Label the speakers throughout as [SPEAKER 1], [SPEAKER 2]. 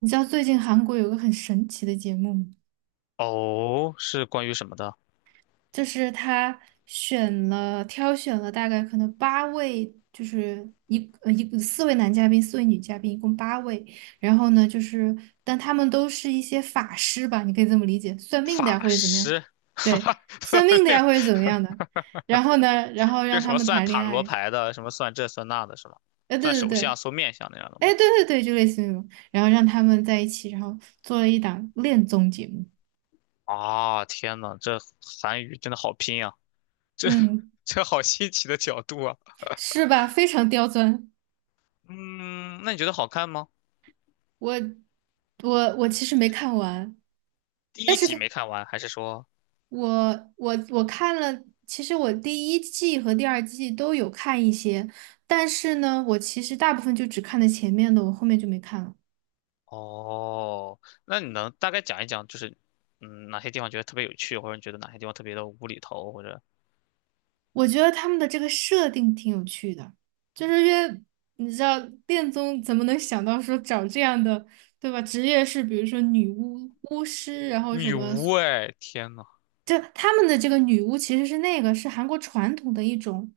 [SPEAKER 1] 你知道最近韩国有个很神奇的节目吗，
[SPEAKER 2] 哦，是关于什么的？
[SPEAKER 1] 就是他挑选了大概可能八位，就是一呃一四位男嘉宾，四位女嘉宾，一共八位。然后呢，就是但他们都是一些法师吧，你可以这么理解，算命的呀
[SPEAKER 2] 法
[SPEAKER 1] 或者怎么样，
[SPEAKER 2] 师，哈
[SPEAKER 1] 对，
[SPEAKER 2] 哈，
[SPEAKER 1] 算命的呀或者怎么样的。然后呢，然后让
[SPEAKER 2] 这 什
[SPEAKER 1] 他
[SPEAKER 2] 么
[SPEAKER 1] 们
[SPEAKER 2] 算
[SPEAKER 1] 谈
[SPEAKER 2] 塔
[SPEAKER 1] 恋
[SPEAKER 2] 罗
[SPEAKER 1] 爱，
[SPEAKER 2] 牌的，什么算这算那的，是吧？
[SPEAKER 1] 哎，
[SPEAKER 2] 算
[SPEAKER 1] 对对
[SPEAKER 2] 手
[SPEAKER 1] 对，
[SPEAKER 2] 相、算面相那样的
[SPEAKER 1] 哎，
[SPEAKER 2] 吗？
[SPEAKER 1] 对对对，就类似于那种，然后让他们在一起，然后做了一档恋综节目。
[SPEAKER 2] 啊，天呐，这韩语真的好拼啊！这
[SPEAKER 1] 嗯，
[SPEAKER 2] 这好新奇的角度啊！
[SPEAKER 1] 是吧？非常刁钻。
[SPEAKER 2] 嗯，那你觉得好看吗？
[SPEAKER 1] 我我其实没看完，
[SPEAKER 2] 第
[SPEAKER 1] 但
[SPEAKER 2] 一
[SPEAKER 1] 是
[SPEAKER 2] 集
[SPEAKER 1] 他
[SPEAKER 2] 没看完，还是说？
[SPEAKER 1] 我看了，其实我第一季和第二季都有看一些，但是呢，我其实大部分就只看了前面的，我后面就没看了。
[SPEAKER 2] 哦，那你能大概讲一讲，就是哪些地方觉得特别有趣，或者你觉得哪些地方特别的无厘头，或者
[SPEAKER 1] 我觉得他们的这个设定挺有趣的，就是因为你知道恋综怎么能想到说找这样的，对吧？职业是比如说女巫、巫师，然后什
[SPEAKER 2] 女
[SPEAKER 1] 么
[SPEAKER 2] 巫？哎，天呐！
[SPEAKER 1] 就他们的这个女巫其实是那个是韩国传统的一种，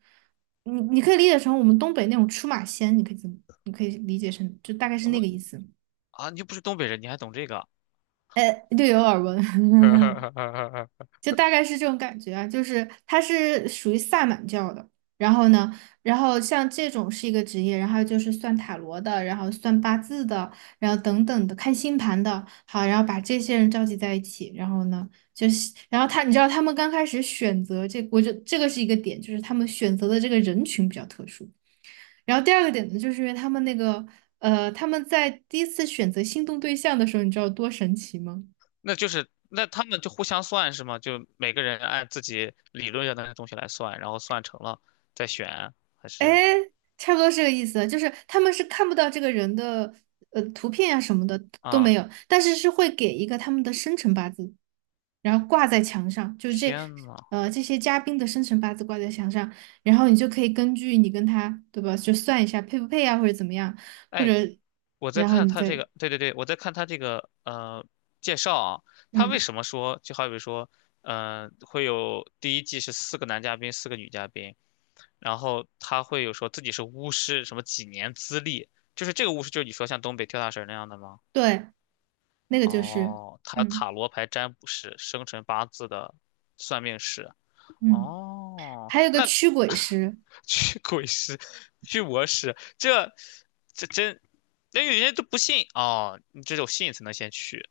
[SPEAKER 1] 你可以理解成我们东北那种出马仙，你可以怎么？你可以理解成就大概是那个意思。
[SPEAKER 2] 啊，你又不是东北人，你还懂这个？
[SPEAKER 1] 略有耳闻。就大概是这种感觉啊，就是他是属于萨满教的，然后呢，然后像这种是一个职业，然后就是算塔罗的，然后算八字的，然后等等的，看星盘的，好，然后把这些人召集在一起，然后呢，就是然后他，你知道他们刚开始选择这，我就这个是一个点，就是他们选择的这个人群比较特殊。然后第二个点呢，就是因为他们那个他们在第一次选择心动对象的时候，你知道有多神奇吗？
[SPEAKER 2] 那就是那他们就互相算是吗？就每个人按自己理论上的东西来算，然后算成了再选，还是
[SPEAKER 1] 哎。差不多是这个意思，就是他们是看不到这个人的图片啊什么的都
[SPEAKER 2] 啊？
[SPEAKER 1] 没有，但是是会给一个他们的生辰八字，然后挂在墙上，
[SPEAKER 2] 天呐，
[SPEAKER 1] 这些嘉宾的生辰八字挂在墙上，然后你就可以根据你跟他对吧，就算一下配不配啊，或者怎么样，或者
[SPEAKER 2] 哎，我在
[SPEAKER 1] 然后
[SPEAKER 2] 看
[SPEAKER 1] 你
[SPEAKER 2] 他这
[SPEAKER 1] 再
[SPEAKER 2] 个，对对对，我在看他这个介绍啊，他为
[SPEAKER 1] 嗯
[SPEAKER 2] 什么说就好比说，会有第一季是四个男嘉宾，四个女嘉宾，然后他会有说自己是巫师，什么几年资历，就是这个巫师就是你说像东北跳大神那样的吗？
[SPEAKER 1] 对，那个就是
[SPEAKER 2] 哦，他
[SPEAKER 1] 嗯
[SPEAKER 2] 塔罗牌占卜师，生辰八字的算命师。
[SPEAKER 1] 嗯，
[SPEAKER 2] 哦，
[SPEAKER 1] 还有个
[SPEAKER 2] 那
[SPEAKER 1] 驱鬼 师，
[SPEAKER 2] 驱鬼师，驱魔师，这真，那有些人都不信哦，你只有信才能先去。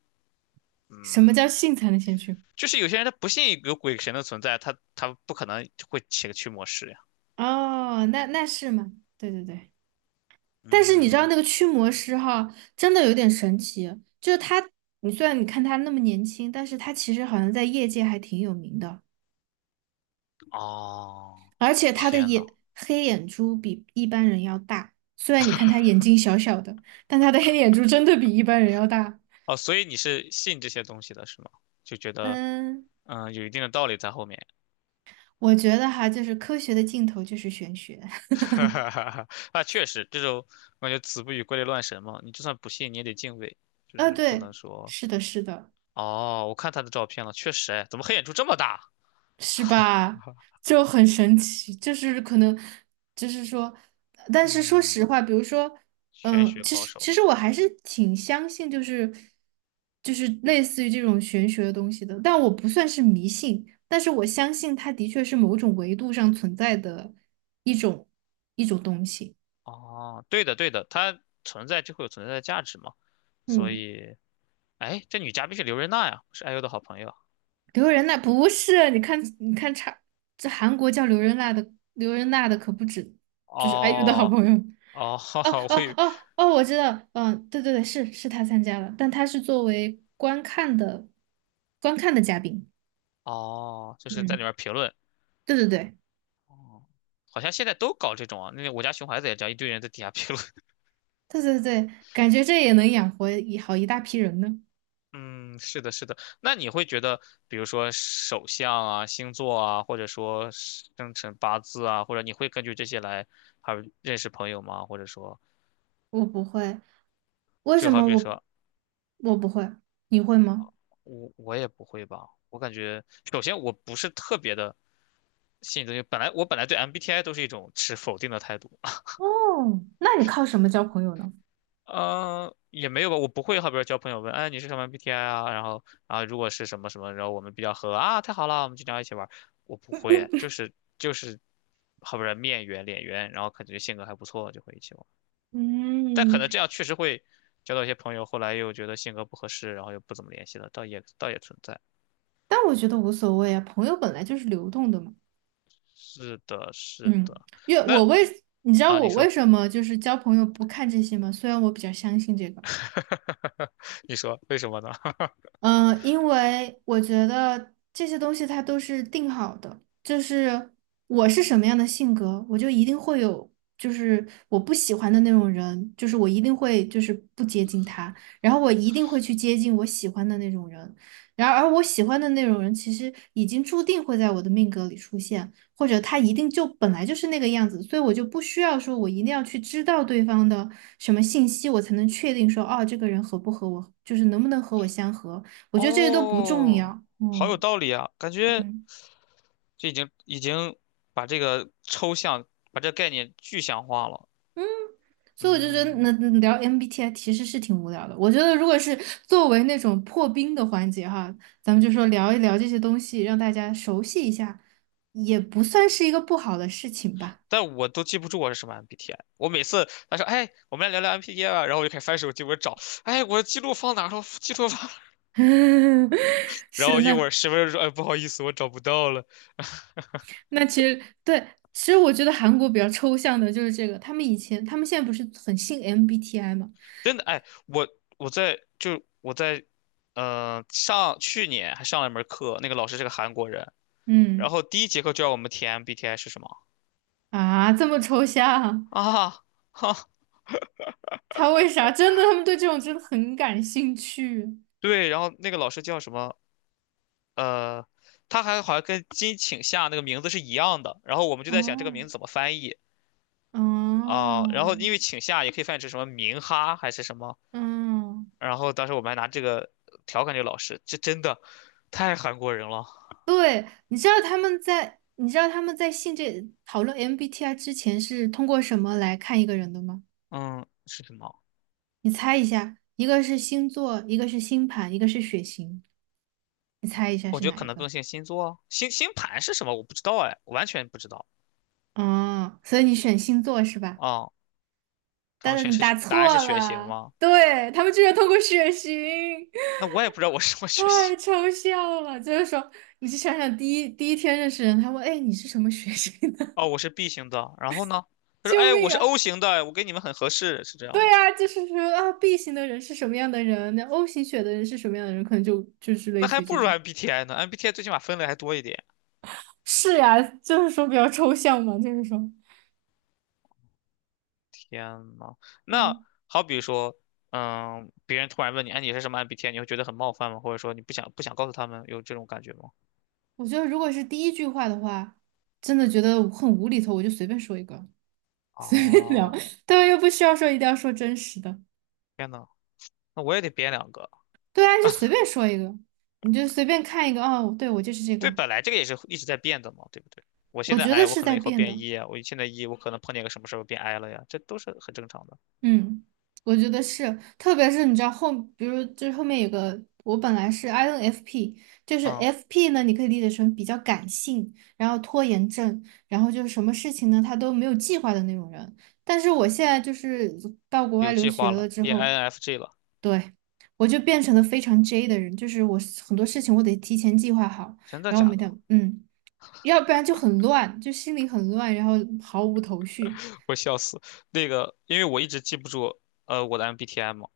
[SPEAKER 1] 什么叫性才能先驱？
[SPEAKER 2] 就是有些人他不信有鬼神的存在，他不可能会请个驱魔师呀。
[SPEAKER 1] 哦，那是吗？对对对。但是你知道
[SPEAKER 2] 嗯，
[SPEAKER 1] 那个驱魔师哈，真的有点神奇，就是他，虽然你看他那么年轻，但是他其实好像在业界还挺有名的，
[SPEAKER 2] 哦，
[SPEAKER 1] 而且他的
[SPEAKER 2] 天
[SPEAKER 1] 眼
[SPEAKER 2] 呐，
[SPEAKER 1] 黑眼珠比一般人要大，虽然你看他眼睛小小的，但他的黑眼珠真的比一般人要大。
[SPEAKER 2] 哦，所以你是信这些东西的是吗？就觉得
[SPEAKER 1] 嗯，
[SPEAKER 2] 有一定的道理在后面。
[SPEAKER 1] 我觉得哈，就是科学的尽头就是玄学。
[SPEAKER 2] 哈哈哈哈，啊，确实，这种我感觉“子不语怪力乱神”嘛，你就算不信，你也得敬畏，就是不能
[SPEAKER 1] 对，
[SPEAKER 2] 说
[SPEAKER 1] 是的，是的。
[SPEAKER 2] 哦，我看他的照片了，确实，哎，怎么黑眼珠这么大？
[SPEAKER 1] 是吧？就很神奇，就是可能，就是说，但是说实
[SPEAKER 2] 嗯，
[SPEAKER 1] 话，比如说，
[SPEAKER 2] 玄
[SPEAKER 1] 嗯，
[SPEAKER 2] 学
[SPEAKER 1] 其
[SPEAKER 2] 高
[SPEAKER 1] 实
[SPEAKER 2] 手
[SPEAKER 1] 其
[SPEAKER 2] 们，
[SPEAKER 1] 实我还是挺相信，就是就是类似于这种玄学的东西的，但我不算是迷信，但是我相信它的确是某种维度上存在的一种一种东西。
[SPEAKER 2] 哦，对的，对的，他存在就会有存在的价值嘛，所
[SPEAKER 1] 嗯，
[SPEAKER 2] 以，哎，这女嘉宾是刘瑞娜呀，是 IU 的好朋友，
[SPEAKER 1] 刘仁娜不是，你看你看差，这韩国叫刘仁娜的可不止，就是爱玉的好
[SPEAKER 2] 哦，
[SPEAKER 1] 朋友。
[SPEAKER 2] 哦，哈
[SPEAKER 1] 哦
[SPEAKER 2] 哈，我
[SPEAKER 1] 哦
[SPEAKER 2] 以为，
[SPEAKER 1] 哦哦，我知道，嗯，对对对，是他参加了，但他是作为观看的嘉宾，
[SPEAKER 2] 哦，就是在里
[SPEAKER 1] 嗯，
[SPEAKER 2] 面评论，
[SPEAKER 1] 对对对
[SPEAKER 2] 哦，好像现在都搞这种啊，那个我家熊孩子也这样，一堆人在底下评论
[SPEAKER 1] 对对对，感觉这也能养活一好一大批人呢。
[SPEAKER 2] 嗯，是的，是的。那你会觉得，比如说手相啊、星座啊，或者说生辰八字啊，或者你会根据这些来还有认识朋友吗？或者说，
[SPEAKER 1] 我不会，为
[SPEAKER 2] 就
[SPEAKER 1] 什
[SPEAKER 2] 好
[SPEAKER 1] 么
[SPEAKER 2] 比
[SPEAKER 1] 我
[SPEAKER 2] 说
[SPEAKER 1] 我不会？你会吗？
[SPEAKER 2] 我也不会吧。我感觉，首先我不是特别的信这些，本来对 MBTI 都是一种持否定的态度，
[SPEAKER 1] 哦，那你靠什么交朋友呢？
[SPEAKER 2] 也没有吧，我不会，好比说交朋友问，哎，你是什么 BTI 啊？然后啊，如果是什么什么，然后我们比较合啊，太好了，我们经常一起玩儿。我不会，就是，好比说面圆脸圆，然后感觉性格还不错，就会一起玩儿。但可
[SPEAKER 1] 嗯，
[SPEAKER 2] 能这样确实会交到一些朋友，后来又觉得性格不合适，然后又不怎么联系了，倒也存在。
[SPEAKER 1] 但我觉得无所谓啊，朋友本来就是流动的嘛。
[SPEAKER 2] 是的，是
[SPEAKER 1] 嗯，
[SPEAKER 2] 的。
[SPEAKER 1] 因为
[SPEAKER 2] 那
[SPEAKER 1] 我为你知道
[SPEAKER 2] 啊，你
[SPEAKER 1] 我为
[SPEAKER 2] 说，
[SPEAKER 1] 什么就是交朋友不看这些吗？虽然我比较相信这个。
[SPEAKER 2] 你说为什么呢？
[SPEAKER 1] 嗯，因为我觉得这些东西它都是定好的，就是我是什么样的性格，我就一定会有，就是我不喜欢的那种人，就是我一定会就是不接近他，然后我一定会去接近我喜欢的那种人，然而我喜欢的那种人其实已经注定会在我的命格里出现，或者他一定就本来就是那个样子，所以我就不需要说我一定要去知道对方的什么信息，我才能确定说，哦，这个人合不合我，就是能不能和我相合。我觉得这些都不重
[SPEAKER 2] 哦，
[SPEAKER 1] 要。
[SPEAKER 2] 好有
[SPEAKER 1] 嗯
[SPEAKER 2] 道理啊，感觉。
[SPEAKER 1] 嗯，
[SPEAKER 2] 这已经把这个抽象，把这个概念具象化了。
[SPEAKER 1] 所以我就觉得
[SPEAKER 2] 嗯，
[SPEAKER 1] 那聊 MBTI 其实是挺无聊的。我觉得如果是作为那种破冰的环节哈，咱们就说聊一聊这些东西，让大家熟悉一下，也不算是一个不好的事情吧。
[SPEAKER 2] 但我都记不住我是什么 MBTI。我每次他说：“哎，我们来聊聊 MBTI 吧。”然后我就开始翻手机，我找，哎，我记录放哪了？记录放哪 然
[SPEAKER 1] 是
[SPEAKER 2] 后一会
[SPEAKER 1] 那
[SPEAKER 2] 儿十分钟说：“哎，不好意思，我找不到了。”
[SPEAKER 1] 那其实对，其实我觉得韩国比较抽象的就是这个，他们现在不是很信 MBTI 嘛？
[SPEAKER 2] 真的，哎，我在，上去年还上了一门课，那个老师是个韩国人，然
[SPEAKER 1] 嗯
[SPEAKER 2] 后第一节课就让我们填 MBTI 是什么
[SPEAKER 1] 啊，这么抽象，
[SPEAKER 2] 啊？哈，
[SPEAKER 1] 他为啥？真的，他们对这种真的很感兴趣。
[SPEAKER 2] 对，然后那个老师叫什么？呃，他还好像跟金请夏那个名字是一样的。然后我们就在想这个
[SPEAKER 1] 哦，
[SPEAKER 2] 名字怎么翻译啊、然后
[SPEAKER 1] 哦，
[SPEAKER 2] 因为请夏也可以翻译成什么明哈还是什么。
[SPEAKER 1] 嗯，
[SPEAKER 2] 然后当时我们还拿这个调侃这个老师，这真的太韩国人了。
[SPEAKER 1] 对，你知道他们在性这讨论 MBTI 之前是通过什么来看一个人的吗？
[SPEAKER 2] 嗯，是什么？
[SPEAKER 1] 你猜一下，一个是星座，一个是星盘，一个是血型，你猜一下
[SPEAKER 2] 我
[SPEAKER 1] 是
[SPEAKER 2] 觉得
[SPEAKER 1] 哪
[SPEAKER 2] 可
[SPEAKER 1] 一
[SPEAKER 2] 能
[SPEAKER 1] 个？
[SPEAKER 2] 更像星座啊星盘是什么？我不知道哎，完全不知道
[SPEAKER 1] 哦，所以你选星座是吧？
[SPEAKER 2] 啊、他
[SPEAKER 1] 但
[SPEAKER 2] 们
[SPEAKER 1] 是
[SPEAKER 2] 选
[SPEAKER 1] 你答
[SPEAKER 2] 是答案
[SPEAKER 1] 错
[SPEAKER 2] 是血型
[SPEAKER 1] 了，
[SPEAKER 2] 吗？
[SPEAKER 1] 对，他们居然通过血型。
[SPEAKER 2] 那我也不知道我是什么血
[SPEAKER 1] 太
[SPEAKER 2] 型。
[SPEAKER 1] 抽象了，就是说，你去想想，第一天认识人，他问，哎，你是什么血型？
[SPEAKER 2] 哦，我是 B 型的。然后呢？他说：
[SPEAKER 1] 救
[SPEAKER 2] “哎，我
[SPEAKER 1] 命
[SPEAKER 2] 是
[SPEAKER 1] 啊！
[SPEAKER 2] O 型的，我跟你们很合适，是这
[SPEAKER 1] 对
[SPEAKER 2] 样吗？”
[SPEAKER 1] 啊，就是说啊，B 型的人是什么样的人，那 O 型血的人是什么样的人，可能就是类
[SPEAKER 2] 那
[SPEAKER 1] 似
[SPEAKER 2] 还
[SPEAKER 1] 于
[SPEAKER 2] 不
[SPEAKER 1] 这
[SPEAKER 2] 如
[SPEAKER 1] 种。
[SPEAKER 2] MBTI 呢，MBTI 最起码分类还多一点。
[SPEAKER 1] 是呀，就是说比较抽象嘛，就是说，
[SPEAKER 2] 天呐，那
[SPEAKER 1] 嗯，
[SPEAKER 2] 好比说，嗯，别人突然问你，哎，你是什么 MBTI，你会觉得很冒犯吗？或者说你不想告诉他们有这种感觉吗？
[SPEAKER 1] 我觉得如果是第一句话的话，真的觉得很无厘头，我就随便说一个，随便聊，
[SPEAKER 2] 哦，
[SPEAKER 1] 对啊，又不需要说一定要说真实的，
[SPEAKER 2] 天呐，那我也得编两个。
[SPEAKER 1] 对啊，就随便说一个，你就随便看一个，哦，对，我就是这
[SPEAKER 2] 对，
[SPEAKER 1] 个，
[SPEAKER 2] 本来这个也是一直在变的嘛，对不对？我
[SPEAKER 1] 我
[SPEAKER 2] 现在
[SPEAKER 1] 觉得
[SPEAKER 2] I，我
[SPEAKER 1] 是
[SPEAKER 2] 可
[SPEAKER 1] 在
[SPEAKER 2] 能以后
[SPEAKER 1] 变的，
[SPEAKER 2] 变 E 啊，我现在 E，我可能碰见个什么事儿我变 I 了呀，这都是很正常的。
[SPEAKER 1] 嗯，我觉得是，特别是你知道后，比如就是后面有个，我本来是 INFP，就是
[SPEAKER 2] 啊、
[SPEAKER 1] FP 呢，你可以理解成比较感性，然后拖延症，然后就是什么事情呢，他都没有计划的那种人。但是我现在就是到国外
[SPEAKER 2] 有
[SPEAKER 1] 留
[SPEAKER 2] 计
[SPEAKER 1] 学
[SPEAKER 2] 划
[SPEAKER 1] 了
[SPEAKER 2] 了
[SPEAKER 1] 之
[SPEAKER 2] 变 i
[SPEAKER 1] 后，
[SPEAKER 2] n f j 了，
[SPEAKER 1] 对，我就变成了非常 J 的人，就是我很多事情我得提前计划好，
[SPEAKER 2] 真的
[SPEAKER 1] 然后
[SPEAKER 2] 假
[SPEAKER 1] 每
[SPEAKER 2] 的？
[SPEAKER 1] 天，嗯，要不然就很乱，就心里很乱，然后毫无头绪。
[SPEAKER 2] 我笑死。那个，因为我一直记不住，我的 MBTI 嘛。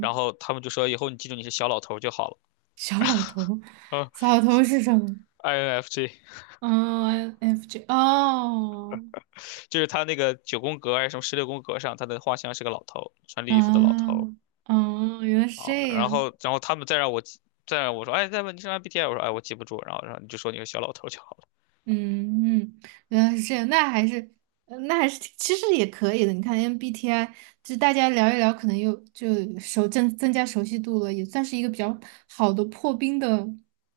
[SPEAKER 2] 然后他们就说以后你记住你是小老头就好了。
[SPEAKER 1] 小老头，
[SPEAKER 2] 嗯
[SPEAKER 1] 小老头是什么？
[SPEAKER 2] ，INFJ
[SPEAKER 1] 嗯，F J 哦，
[SPEAKER 2] 就是他那个九宫格还是什么十六宫格上，他的画像是个老头，穿绿衣服的老
[SPEAKER 1] 啊，
[SPEAKER 2] 头
[SPEAKER 1] 哦，原来是
[SPEAKER 2] 啊。
[SPEAKER 1] 这
[SPEAKER 2] 然
[SPEAKER 1] 样，
[SPEAKER 2] 后，然后他们再让我说，哎，再问你是 MBTI，我说哎我记不住，然后你就说你是小老头就好了。
[SPEAKER 1] 嗯嗯，原来是这样，那还是那还是挺其实也可以的。你看 MBTI，就大家聊一聊，可能又就增增加熟悉度了，也算是一个比较好的破冰的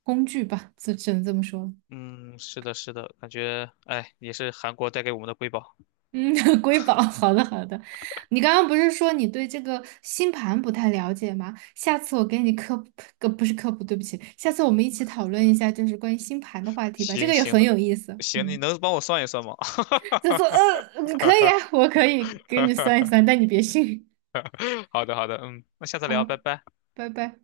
[SPEAKER 1] 工具吧，只能这么说。
[SPEAKER 2] 嗯，是的，是的，感觉哎也是韩国带给我们的瑰宝。
[SPEAKER 1] 嗯，瑰宝，好的好的。你刚刚不是说你对这个星盘不太了解吗？下次我给你科普，不是科普，对不起，下次我们一起讨论一下，就是关于星盘的话题吧，这
[SPEAKER 2] 行
[SPEAKER 1] 个也
[SPEAKER 2] 行
[SPEAKER 1] 很
[SPEAKER 2] 的，
[SPEAKER 1] 有意思。
[SPEAKER 2] 行，你
[SPEAKER 1] 嗯，
[SPEAKER 2] 能帮我算一算吗？
[SPEAKER 1] 就说，可以啊，我可以给你算一算，但你别信。
[SPEAKER 2] 好的好的，嗯，那下次聊，
[SPEAKER 1] 好，
[SPEAKER 2] 拜拜。
[SPEAKER 1] 拜拜。